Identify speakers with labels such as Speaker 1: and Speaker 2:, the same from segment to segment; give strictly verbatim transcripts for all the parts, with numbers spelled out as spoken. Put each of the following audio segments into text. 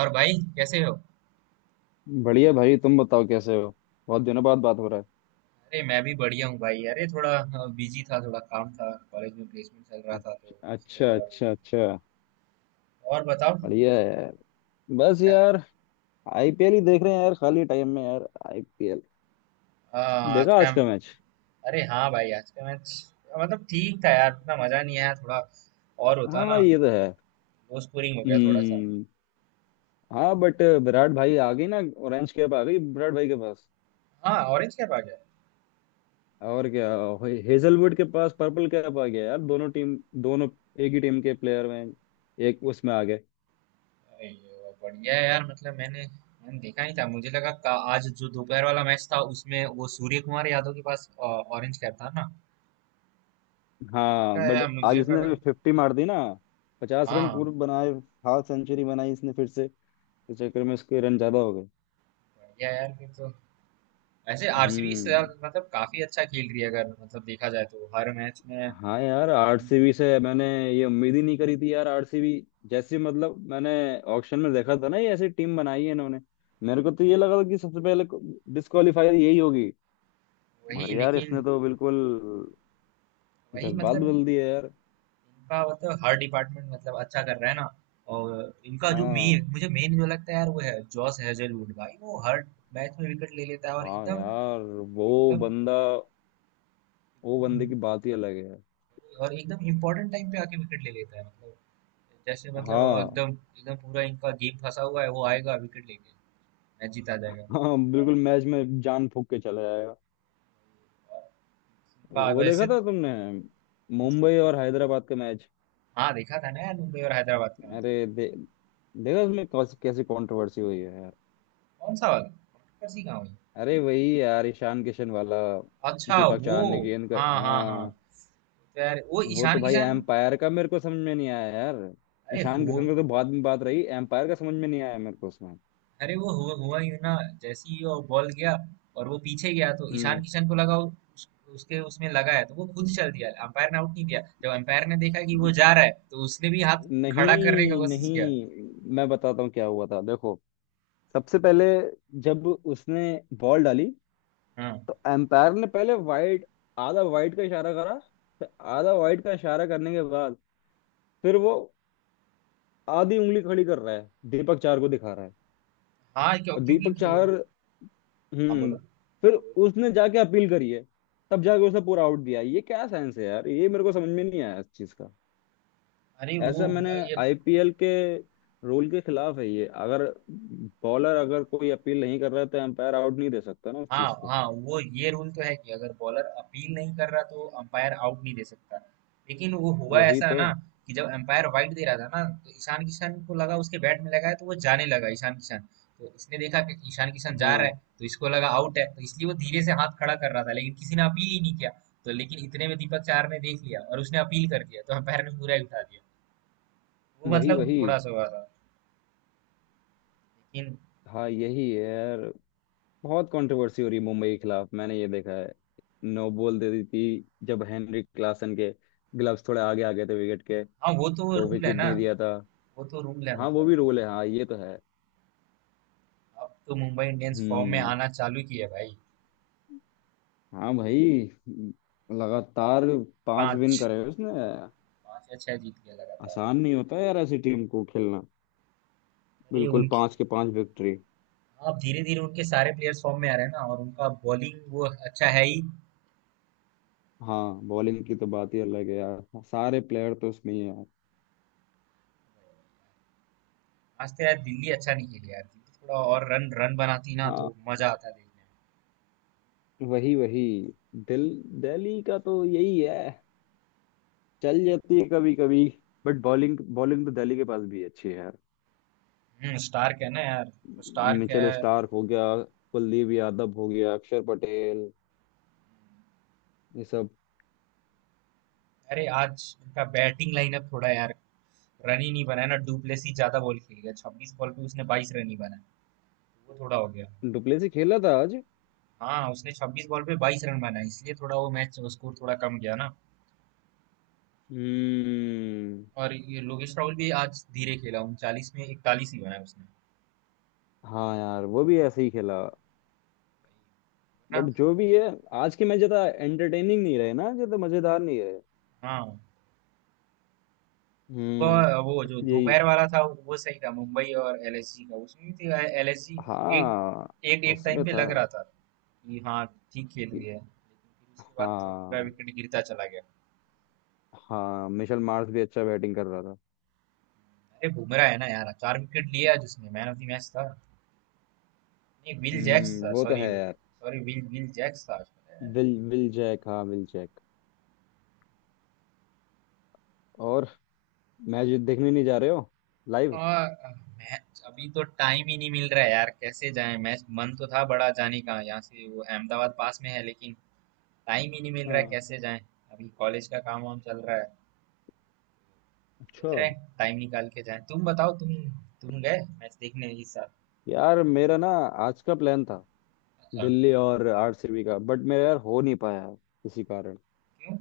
Speaker 1: और भाई कैसे हो?
Speaker 2: बढ़िया भाई तुम बताओ कैसे हो। बहुत दिनों बाद बात हो रहा
Speaker 1: अरे मैं भी बढ़िया हूँ भाई। अरे थोड़ा बिजी था, थोड़ा काम था, कॉलेज में प्लेसमेंट चल रहा
Speaker 2: है।
Speaker 1: था तो इसलिए
Speaker 2: अच्छा
Speaker 1: थोड़ा
Speaker 2: अच्छा
Speaker 1: बिजी था।
Speaker 2: अच्छा।
Speaker 1: और बताओ।
Speaker 2: बढ़िया है यार। बस
Speaker 1: क्या?
Speaker 2: यार। आईपीएल ही देख रहे हैं यार खाली टाइम में यार आईपीएल।
Speaker 1: आ, आज
Speaker 2: देखा
Speaker 1: का?
Speaker 2: आज का मैच।
Speaker 1: अरे हाँ भाई, आज का मैच मतलब ठीक था यार, इतना मजा नहीं आया, थोड़ा और होता
Speaker 2: हाँ
Speaker 1: ना।
Speaker 2: ये तो है।
Speaker 1: लो स्कोरिंग हो गया थोड़ा सा।
Speaker 2: हम्म। हाँ बट विराट भाई आ गई ना। ऑरेंज कैप आ गई विराट भाई के पास।
Speaker 1: हाँ, ऑरेंज कैप आ गया।
Speaker 2: और क्या। हे- हेजलवुड के पास पर्पल कैप आ गया यार दोनों टीम। दोनों। एक ही टीम के प्लेयर में। एक उसमें आ गए।
Speaker 1: अरे ये बढ़िया है यार, मतलब मैंने मैंने देखा नहीं था, मुझे लगा का, आज जो दोपहर वाला मैच था उसमें वो सूर्य कुमार यादव के पास ऑरेंज कैप था ना।
Speaker 2: हाँ
Speaker 1: मैंने कहा,
Speaker 2: बट
Speaker 1: यार
Speaker 2: आज
Speaker 1: मुझे लगा।
Speaker 2: इसने फिफ्टी मार दी ना। पचास रन
Speaker 1: हाँ,
Speaker 2: पूर्व बनाए। हाफ सेंचुरी बनाई इसने फिर से। इस चक्कर में इसके रन ज्यादा हो गए।
Speaker 1: बढ़िया यार फिर तो। वैसे आरसीबी इस साल
Speaker 2: हम्म।
Speaker 1: मतलब काफी अच्छा खेल रही है, अगर मतलब देखा जाए तो हर मैच में।
Speaker 2: हाँ यार आरसीबी से मैंने ये उम्मीद ही नहीं करी थी यार। आरसीबी जैसी मतलब मैंने ऑक्शन में देखा था ना, ये ऐसी टीम बनाई है इन्होंने। मेरे को तो ये लगा था कि सबसे पहले डिस्क्वालीफाई यही होगी। मगर
Speaker 1: वही
Speaker 2: यार इसने
Speaker 1: लेकिन।
Speaker 2: तो बिल्कुल
Speaker 1: वही
Speaker 2: जज्बात
Speaker 1: मतलब
Speaker 2: बदल दिया यार।
Speaker 1: इनका मतलब हर डिपार्टमेंट मतलब अच्छा कर रहा है ना। और इनका जो
Speaker 2: हाँ,
Speaker 1: मेन, मुझे मेन जो लगता है यार वो है जॉस हेजलवुड भाई। वो हर मैच में विकेट ले लेता है, और
Speaker 2: हाँ
Speaker 1: एकदम
Speaker 2: यार वो
Speaker 1: एकदम
Speaker 2: बंदा वो
Speaker 1: एकदम।
Speaker 2: बंदे की बात ही अलग है।
Speaker 1: और एकदम इम्पोर्टेंट टाइम पे आके विकेट ले लेता है मतलब। जैसे मतलब
Speaker 2: हाँ
Speaker 1: एकदम एकदम पूरा इनका गेम फंसा हुआ है, वो आएगा विकेट लेके मैच जीता जाएगा।
Speaker 2: हाँ बिल्कुल मैच में जान फूक के चला जाए।
Speaker 1: और का
Speaker 2: वो देखा
Speaker 1: वैसे।
Speaker 2: था तुमने
Speaker 1: कौन सा?
Speaker 2: मुंबई और हैदराबाद का मैच।
Speaker 1: हाँ, देखा था ना यार, मुंबई और हैदराबाद का मैच।
Speaker 2: अरे दे, देखा उसमें कौस- कैसी कंट्रोवर्सी हुई है।
Speaker 1: कौन सा वाला? कौन सी गाँव है?
Speaker 2: अरे वही यार ईशान किशन वाला।
Speaker 1: अच्छा
Speaker 2: दीपक
Speaker 1: वो।
Speaker 2: चाहर ने गेंद कर
Speaker 1: हाँ हाँ हाँ।
Speaker 2: हाँ।
Speaker 1: तो यार वो
Speaker 2: वो तो
Speaker 1: ईशान
Speaker 2: भाई
Speaker 1: किशन।
Speaker 2: एम्पायर का मेरे को समझ में नहीं आया यार।
Speaker 1: अरे
Speaker 2: ईशान
Speaker 1: हो।
Speaker 2: किशन का तो बाद में बात रही, एम्पायर का समझ में नहीं आया मेरे को उसमें।
Speaker 1: अरे वो हुआ हुआ यूं ना, जैसे ही वो बॉल गया और वो पीछे गया तो
Speaker 2: हम्म।
Speaker 1: ईशान किशन को लगा उस, उसके उसमें लगा है, तो वो खुद चल दिया। अंपायर ने आउट नहीं दिया। जब अंपायर ने देखा कि वो जा रहा है, तो उसने भी हाथ खड़ा करने का
Speaker 2: नहीं
Speaker 1: कोशिश किया।
Speaker 2: नहीं मैं बताता हूँ क्या हुआ था देखो। सबसे पहले जब उसने बॉल डाली
Speaker 1: हाँ
Speaker 2: तो एम्पायर ने पहले वाइड, आधा वाइड का इशारा करा। फिर आधा वाइड का इशारा करने के बाद फिर वो आधी उंगली खड़ी कर रहा है, दीपक चार को दिखा रहा है।
Speaker 1: हाँ क्यों,
Speaker 2: और
Speaker 1: क्योंकि
Speaker 2: दीपक
Speaker 1: क्यों
Speaker 2: चार।
Speaker 1: हाँ
Speaker 2: हम्म।
Speaker 1: बोलो।
Speaker 2: फिर उसने जाके अपील करी है। तब जाके उसने पूरा आउट दिया। ये क्या साइंस है यार, ये मेरे को समझ में नहीं आया इस चीज का।
Speaker 1: अरे वो
Speaker 2: ऐसा मैंने
Speaker 1: ये।
Speaker 2: आईपीएल के रूल के खिलाफ है ये। अगर बॉलर अगर कोई अपील नहीं कर रहा है तो एम्पायर आउट नहीं दे सकता ना उस
Speaker 1: हाँ
Speaker 2: चीज को।
Speaker 1: हाँ, वो ये रूल तो है कि अगर बॉलर अपील नहीं कर रहा तो अंपायर आउट नहीं दे सकता। लेकिन वो हुआ
Speaker 2: वही
Speaker 1: ऐसा
Speaker 2: तो।
Speaker 1: ना, कि जब अंपायर वाइड दे रहा था ना तो ईशान किशन को लगा उसके बैट में लगा है, तो वो जाने लगा ईशान किशन। तो इसने देखा कि ईशान किशन जा रहा
Speaker 2: हाँ
Speaker 1: है तो इसको लगा आउट है, तो इसलिए वो धीरे से हाथ खड़ा कर रहा था, लेकिन किसी ने अपील ही नहीं किया। तो लेकिन इतने में दीपक चार ने देख लिया और उसने अपील कर दिया, तो अंपायर ने पूरा ही उठा दिया। वो
Speaker 2: वही
Speaker 1: मतलब
Speaker 2: वही।
Speaker 1: थोड़ा सा हुआ था लेकिन।
Speaker 2: हाँ यही है यार, बहुत कंट्रोवर्सी हो रही है मुंबई के खिलाफ मैंने ये देखा है। नो बॉल दे दी थी जब हेनरिक क्लासन के ग्लव्स थोड़े आगे आ गए थे विकेट के,
Speaker 1: हाँ, वो तो
Speaker 2: तो
Speaker 1: रूल है
Speaker 2: विकेट
Speaker 1: ना।
Speaker 2: नहीं दिया था।
Speaker 1: वो तो रूल है
Speaker 2: हाँ वो
Speaker 1: मतलब।
Speaker 2: भी रोल है, हाँ ये तो है।
Speaker 1: अब तो मुंबई इंडियंस फॉर्म में
Speaker 2: हम्म।
Speaker 1: आना चालू किया भाई।
Speaker 2: हाँ भाई लगातार पांच विन
Speaker 1: पाँच,
Speaker 2: करे हैं उसने।
Speaker 1: पाँच या छह जीत गया लगातार।
Speaker 2: आसान नहीं होता यार ऐसी टीम को खेलना।
Speaker 1: अरे
Speaker 2: बिल्कुल
Speaker 1: उनकी।
Speaker 2: पांच के पांच विक्ट्री।
Speaker 1: अब धीरे धीरे उनके सारे प्लेयर्स फॉर्म में आ रहे हैं ना, और उनका बॉलिंग वो अच्छा है ही।
Speaker 2: हाँ बॉलिंग की तो बात ही अलग है यार, सारे प्लेयर तो उसमें ही है।
Speaker 1: आज तो यार दिल्ली अच्छा नहीं खेली यार। दिल्ली थोड़ा और रन रन बनाती ना
Speaker 2: हाँ
Speaker 1: तो मजा आता देखने
Speaker 2: वही वही। दिल दिल्ली का तो यही है। चल जाती है कभी कभी। बट बॉलिंग बॉलिंग तो दिल्ली के पास भी अच्छी है यार।
Speaker 1: में। हम्म, स्टार्क है ना यार, वो स्टार्क
Speaker 2: मिचेल
Speaker 1: है।
Speaker 2: स्टार्क हो गया, कुलदीप यादव हो गया, अक्षर पटेल। ये सब।
Speaker 1: अरे आज उनका बैटिंग लाइनअप थोड़ा यार, रन ही नहीं बनाया ना। डुप्लेसी ज्यादा बॉल खेल गया, छब्बीस बॉल पे उसने बाईस रन ही बनाया, वो थोड़ा हो गया।
Speaker 2: डुप्लेसी खेला था आज।
Speaker 1: हाँ, उसने छब्बीस बॉल पे बाईस रन बनाए, इसलिए थोड़ा वो मैच स्कोर थोड़ा कम गया ना।
Speaker 2: हम्म।
Speaker 1: और ये लोकेश राहुल भी आज धीरे खेला, उनचालीस में इकतालीस ही बनाए उसने
Speaker 2: हाँ यार वो भी ऐसे ही खेला, बट
Speaker 1: ना।
Speaker 2: जो भी है। आज के मैच ज्यादा एंटरटेनिंग नहीं रहे ना, ज्यादा मजेदार नहीं रहे।
Speaker 1: हाँ,
Speaker 2: हम्म
Speaker 1: सुबह वो जो
Speaker 2: यही।
Speaker 1: दोपहर वाला था वो सही था, मुंबई और एलएसजी का। उसमें भी तो एलएसजी एक
Speaker 2: हाँ
Speaker 1: एक एक
Speaker 2: उसमें
Speaker 1: टाइम पे
Speaker 2: था
Speaker 1: लग रहा था कि हाँ ठीक खेल रही
Speaker 2: कि-
Speaker 1: है, लेकिन फिर उसके बाद तो पूरा
Speaker 2: हाँ।
Speaker 1: विकेट गिरता चला गया।
Speaker 2: हाँ मिशेल मार्श भी अच्छा बैटिंग कर रहा था।
Speaker 1: अरे बुमराह है ना यार, चार विकेट लिए आज उसने। मैन ऑफ द मैच था नहीं, विल जैक्स
Speaker 2: हम्म
Speaker 1: था।
Speaker 2: वो तो
Speaker 1: सॉरी
Speaker 2: है यार।
Speaker 1: सॉरी विल विल जैक्स था। आज
Speaker 2: विल विल जैक, हाँ विल जैक। और मैच देखने नहीं जा रहे हो लाइव।
Speaker 1: और मैच अभी तो टाइम ही नहीं मिल रहा है यार, कैसे जाएं मैच। मन तो था बड़ा जाने का, यहाँ से वो अहमदाबाद पास में है, लेकिन टाइम ही नहीं मिल रहा है,
Speaker 2: हाँ।
Speaker 1: कैसे जाएं। अभी कॉलेज का काम वाम चल रहा है, सोच
Speaker 2: अच्छा।
Speaker 1: रहे हैं टाइम निकाल के जाएं। तुम बताओ, तुम तुम गए मैच देखने इस साल?
Speaker 2: यार मेरा ना आज का प्लान था,
Speaker 1: अच्छा।
Speaker 2: दिल्ली और आरसीबी का, बट मेरा यार हो नहीं पाया किसी कारण।
Speaker 1: क्यों?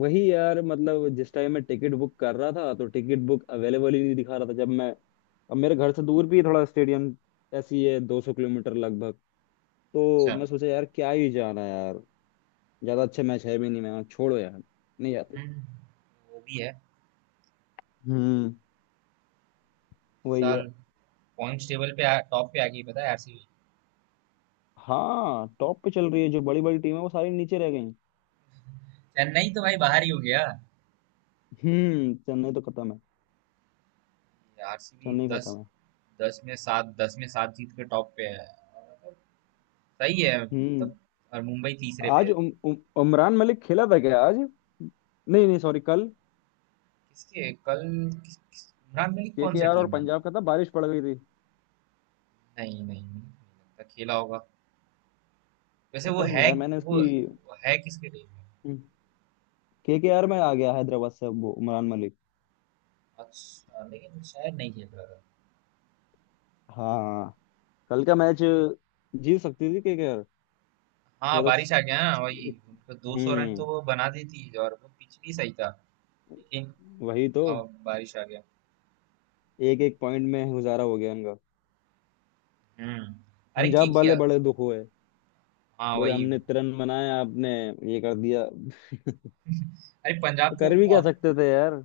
Speaker 2: वही यार मतलब जिस टाइम मैं टिकट बुक कर रहा था तो टिकट बुक अवेलेबल ही नहीं दिखा रहा था, जब मैं। अब मेरे घर से दूर भी थोड़ा स्टेडियम ऐसी ही है, दो सौ किलोमीटर लगभग। तो
Speaker 1: अच्छा।
Speaker 2: मैं सोचा यार क्या ही जाना यार। ज्यादा अच्छा मैच है भी नहीं, मैं छोड़ो यार, नहीं जाते।
Speaker 1: हम्म, वो भी है।
Speaker 2: हम्म।
Speaker 1: इस
Speaker 2: वही है।
Speaker 1: साल पॉइंट्स टेबल पे आ, टॉप पे आ गई, पता है, आरसीबी।
Speaker 2: हाँ टॉप पे चल रही है, जो बड़ी बड़ी टीम है वो सारी नीचे रह गई।
Speaker 1: चेन्नई तो भाई बाहर ही हो गया।
Speaker 2: हम्म चेन्नई तो खत्म है।
Speaker 1: आरसीबी
Speaker 2: चेन्नई
Speaker 1: दस,
Speaker 2: खत्म है।
Speaker 1: दस में सात दस में सात जीत के टॉप पे है। सही है
Speaker 2: हम्म।
Speaker 1: तब। और मुंबई तीसरे पे
Speaker 2: आज
Speaker 1: है।
Speaker 2: उम, उम, उमरान मलिक खेला था क्या आज, नहीं नहीं सॉरी कल,
Speaker 1: किसके, कल? किस, किस, इमरान मलिक कौन से
Speaker 2: केकेआर और
Speaker 1: टीम है?
Speaker 2: पंजाब का था, बारिश पड़ गई थी।
Speaker 1: नहीं नहीं नहीं नहीं लगता खेला होगा। वैसे वो
Speaker 2: पता नहीं
Speaker 1: है।
Speaker 2: यार मैंने
Speaker 1: वो
Speaker 2: उसकी।
Speaker 1: वो है किसके टीम में?
Speaker 2: हम्म, केकेआर में आ गया हैदराबाद से अब वो उमरान मलिक।
Speaker 1: अच्छा, लेकिन शायद नहीं खेल रहा था।
Speaker 2: हाँ कल का मैच जीत सकती थी केकेआर।
Speaker 1: हाँ,
Speaker 2: या तो।
Speaker 1: बारिश आ गया ना। वही, उनको दो सौ रन
Speaker 2: हम्म।
Speaker 1: तो वो बना देती, और वो पिच भी सही था, लेकिन
Speaker 2: वही तो।
Speaker 1: अब बारिश आ गया।
Speaker 2: एक एक पॉइंट में गुजारा हो गया इनका।
Speaker 1: हम्म। अरे के
Speaker 2: पंजाब वाले
Speaker 1: किया?
Speaker 2: बड़े दुख हुए।
Speaker 1: हाँ
Speaker 2: बोले
Speaker 1: वही।
Speaker 2: हमने तिरन बनाया, आपने ये कर दिया।
Speaker 1: अरे पंजाब तो,
Speaker 2: कर भी क्या
Speaker 1: और
Speaker 2: सकते थे यार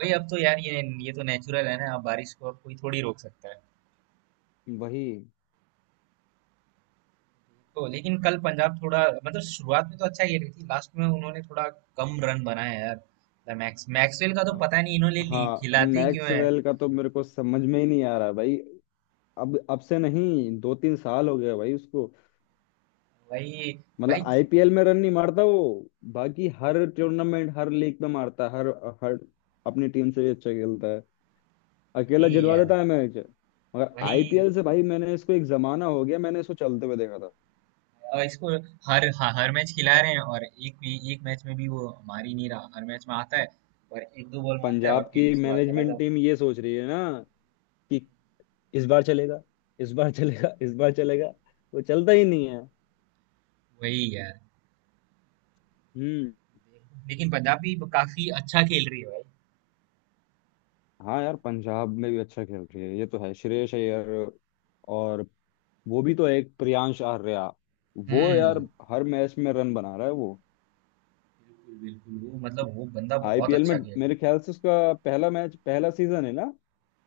Speaker 1: वही अब तो यार ये ये तो नेचुरल है ना, अब बारिश को अब कोई थोड़ी रोक सकता है।
Speaker 2: वही।
Speaker 1: तो लेकिन कल पंजाब थोड़ा मतलब शुरुआत में तो अच्छा खेल रही थी, लास्ट में उन्होंने थोड़ा कम रन बनाए यार। मतलब मैक्स मैक्सवेल का तो पता नहीं, इन्होंने ली
Speaker 2: हाँ
Speaker 1: खिलाते क्यों है।
Speaker 2: मैक्सवेल का तो मेरे को समझ में ही नहीं आ रहा भाई। अब अब से नहीं, दो तीन साल हो गया भाई उसको।
Speaker 1: वही
Speaker 2: मतलब
Speaker 1: भाई।
Speaker 2: आईपीएल में रन नहीं मारता वो। बाकी हर टूर्नामेंट हर लीग में मारता है, हर हर अपनी टीम से भी अच्छा खेलता है। अकेला
Speaker 1: वही
Speaker 2: जितवा
Speaker 1: यार।
Speaker 2: देता है मैच। मगर
Speaker 1: वही।
Speaker 2: आईपीएल से भाई मैंने इसको एक जमाना हो गया मैंने इसको चलते हुए देखा था।
Speaker 1: और इसको हर ह- हर मैच खिला रहे हैं, और एक भी एक मैच में भी वो मार ही नहीं रहा। हर मैच में आता है और एक दो बॉल मारता है
Speaker 2: पंजाब
Speaker 1: और फिर
Speaker 2: की
Speaker 1: उसके बाद चला
Speaker 2: मैनेजमेंट
Speaker 1: जाता है।
Speaker 2: टीम ये सोच रही है ना कि इस बार चलेगा, इस बार चलेगा, इस बार चलेगा। वो चलता ही नहीं है।
Speaker 1: वही यार।
Speaker 2: हम्म।
Speaker 1: लेकिन पंजाब भी काफी अच्छा खेल रही है भाई।
Speaker 2: हाँ यार पंजाब में भी अच्छा खेल रही है, ये तो है श्रेयस अय्यर। और वो भी तो एक प्रियांश आर्या, वो यार
Speaker 1: हम्म।
Speaker 2: हर मैच में रन बना रहा है वो।
Speaker 1: बिल्कुल बिल्कुल, वो मतलब वो बंदा बहुत
Speaker 2: आईपीएल में
Speaker 1: अच्छा खेल रहा है।
Speaker 2: मेरे ख्याल से उसका पहला मैच, पहला सीजन है ना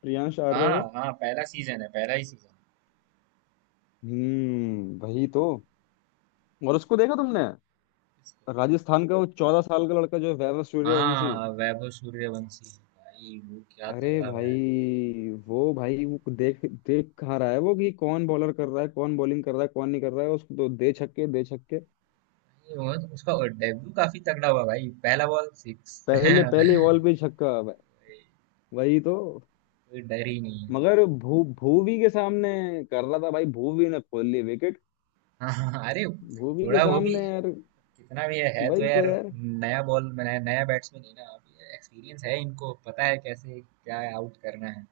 Speaker 2: प्रियांश आर्या
Speaker 1: हाँ
Speaker 2: का।
Speaker 1: हाँ, पहला सीजन है, पहला ही सीजन है।
Speaker 2: हम्म वही तो। और उसको देखा तुमने, राजस्थान का वो चौदह साल का लड़का जो है, वैभव सूर्यवंशी।
Speaker 1: हाँ, वैभव सूर्यवंशी भाई, वो क्या
Speaker 2: अरे
Speaker 1: तगड़ा हुआ है।
Speaker 2: भाई वो, भाई वो देख देख कहाँ रहा है वो कि कौन बॉलर कर रहा है, कौन बॉलिंग कर रहा है, कौन नहीं कर रहा है, उसको तो दे छक्के दे छक्के।
Speaker 1: भाई, वो- तो उसका डेब्यू काफी तगड़ा हुआ भाई, पहला बॉल सिक्स
Speaker 2: पहले
Speaker 1: कोई
Speaker 2: पहली बॉल पे ही छक्का। व- वही तो।
Speaker 1: डर ही नहीं है।
Speaker 2: मगर भू भूवी के सामने कर रहा था भाई, भूवी ने खोल ली विकेट।
Speaker 1: हाँ हाँ, हाँ, अरे,
Speaker 2: भूवी के
Speaker 1: थोड़ा वो भी
Speaker 2: सामने यार
Speaker 1: कितना भी है, है तो
Speaker 2: वही तो
Speaker 1: यार।
Speaker 2: यार।
Speaker 1: नया बॉल, नया नया बैट्समैन है ना। एक्सपीरियंस है, इनको पता है कैसे क्या आउट करना है।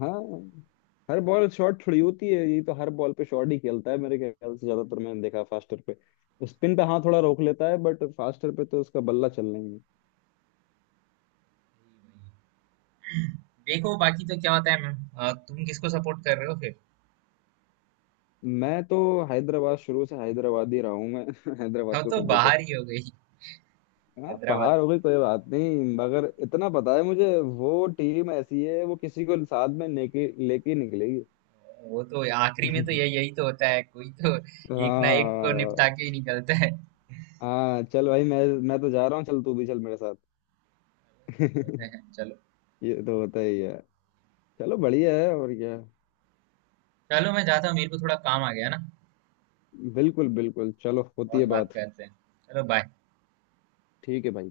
Speaker 2: हाँ हर बॉल शॉट थोड़ी होती है, ये तो हर बॉल पे शॉट ही खेलता है मेरे ख्याल से, ज्यादातर मैंने देखा फास्टर पे। स्पिन पे हाँ थोड़ा रोक लेता है, बट फास्टर पे तो उसका बल्ला चल नहीं।
Speaker 1: देखो बाकी तो क्या होता है मैम, अ, तुम किसको सपोर्ट कर रहे हो फिर?
Speaker 2: मैं तो हैदराबाद, शुरू से हैदराबाद ही रहा हूँ मैं हैदराबाद
Speaker 1: हम
Speaker 2: को
Speaker 1: तो
Speaker 2: सपोर्टर।
Speaker 1: बाहर ही हो गई,
Speaker 2: हाँ बाहर
Speaker 1: हैदराबाद।
Speaker 2: हो गई कोई बात नहीं, मगर इतना पता है मुझे वो टीम ऐसी है, वो किसी को साथ में लेके लेके निकलेगी।
Speaker 1: वो तो आखिरी में तो यही यही तो होता है, कोई तो एक ना एक को निपटा
Speaker 2: हाँ
Speaker 1: के ही निकलता है।
Speaker 2: हाँ चल भाई मैं मैं तो जा रहा हूँ, चल तू भी चल मेरे साथ
Speaker 1: चलते हैं, चलो।
Speaker 2: ये तो होता ही है। चलो बढ़िया है, और क्या।
Speaker 1: चलो मैं जाता हूँ, मेरे को थोड़ा काम आ गया ना,
Speaker 2: बिल्कुल बिल्कुल, चलो होती
Speaker 1: और
Speaker 2: है
Speaker 1: बात
Speaker 2: बात।
Speaker 1: करते हैं। चलो बाय।
Speaker 2: ठीक है भाई।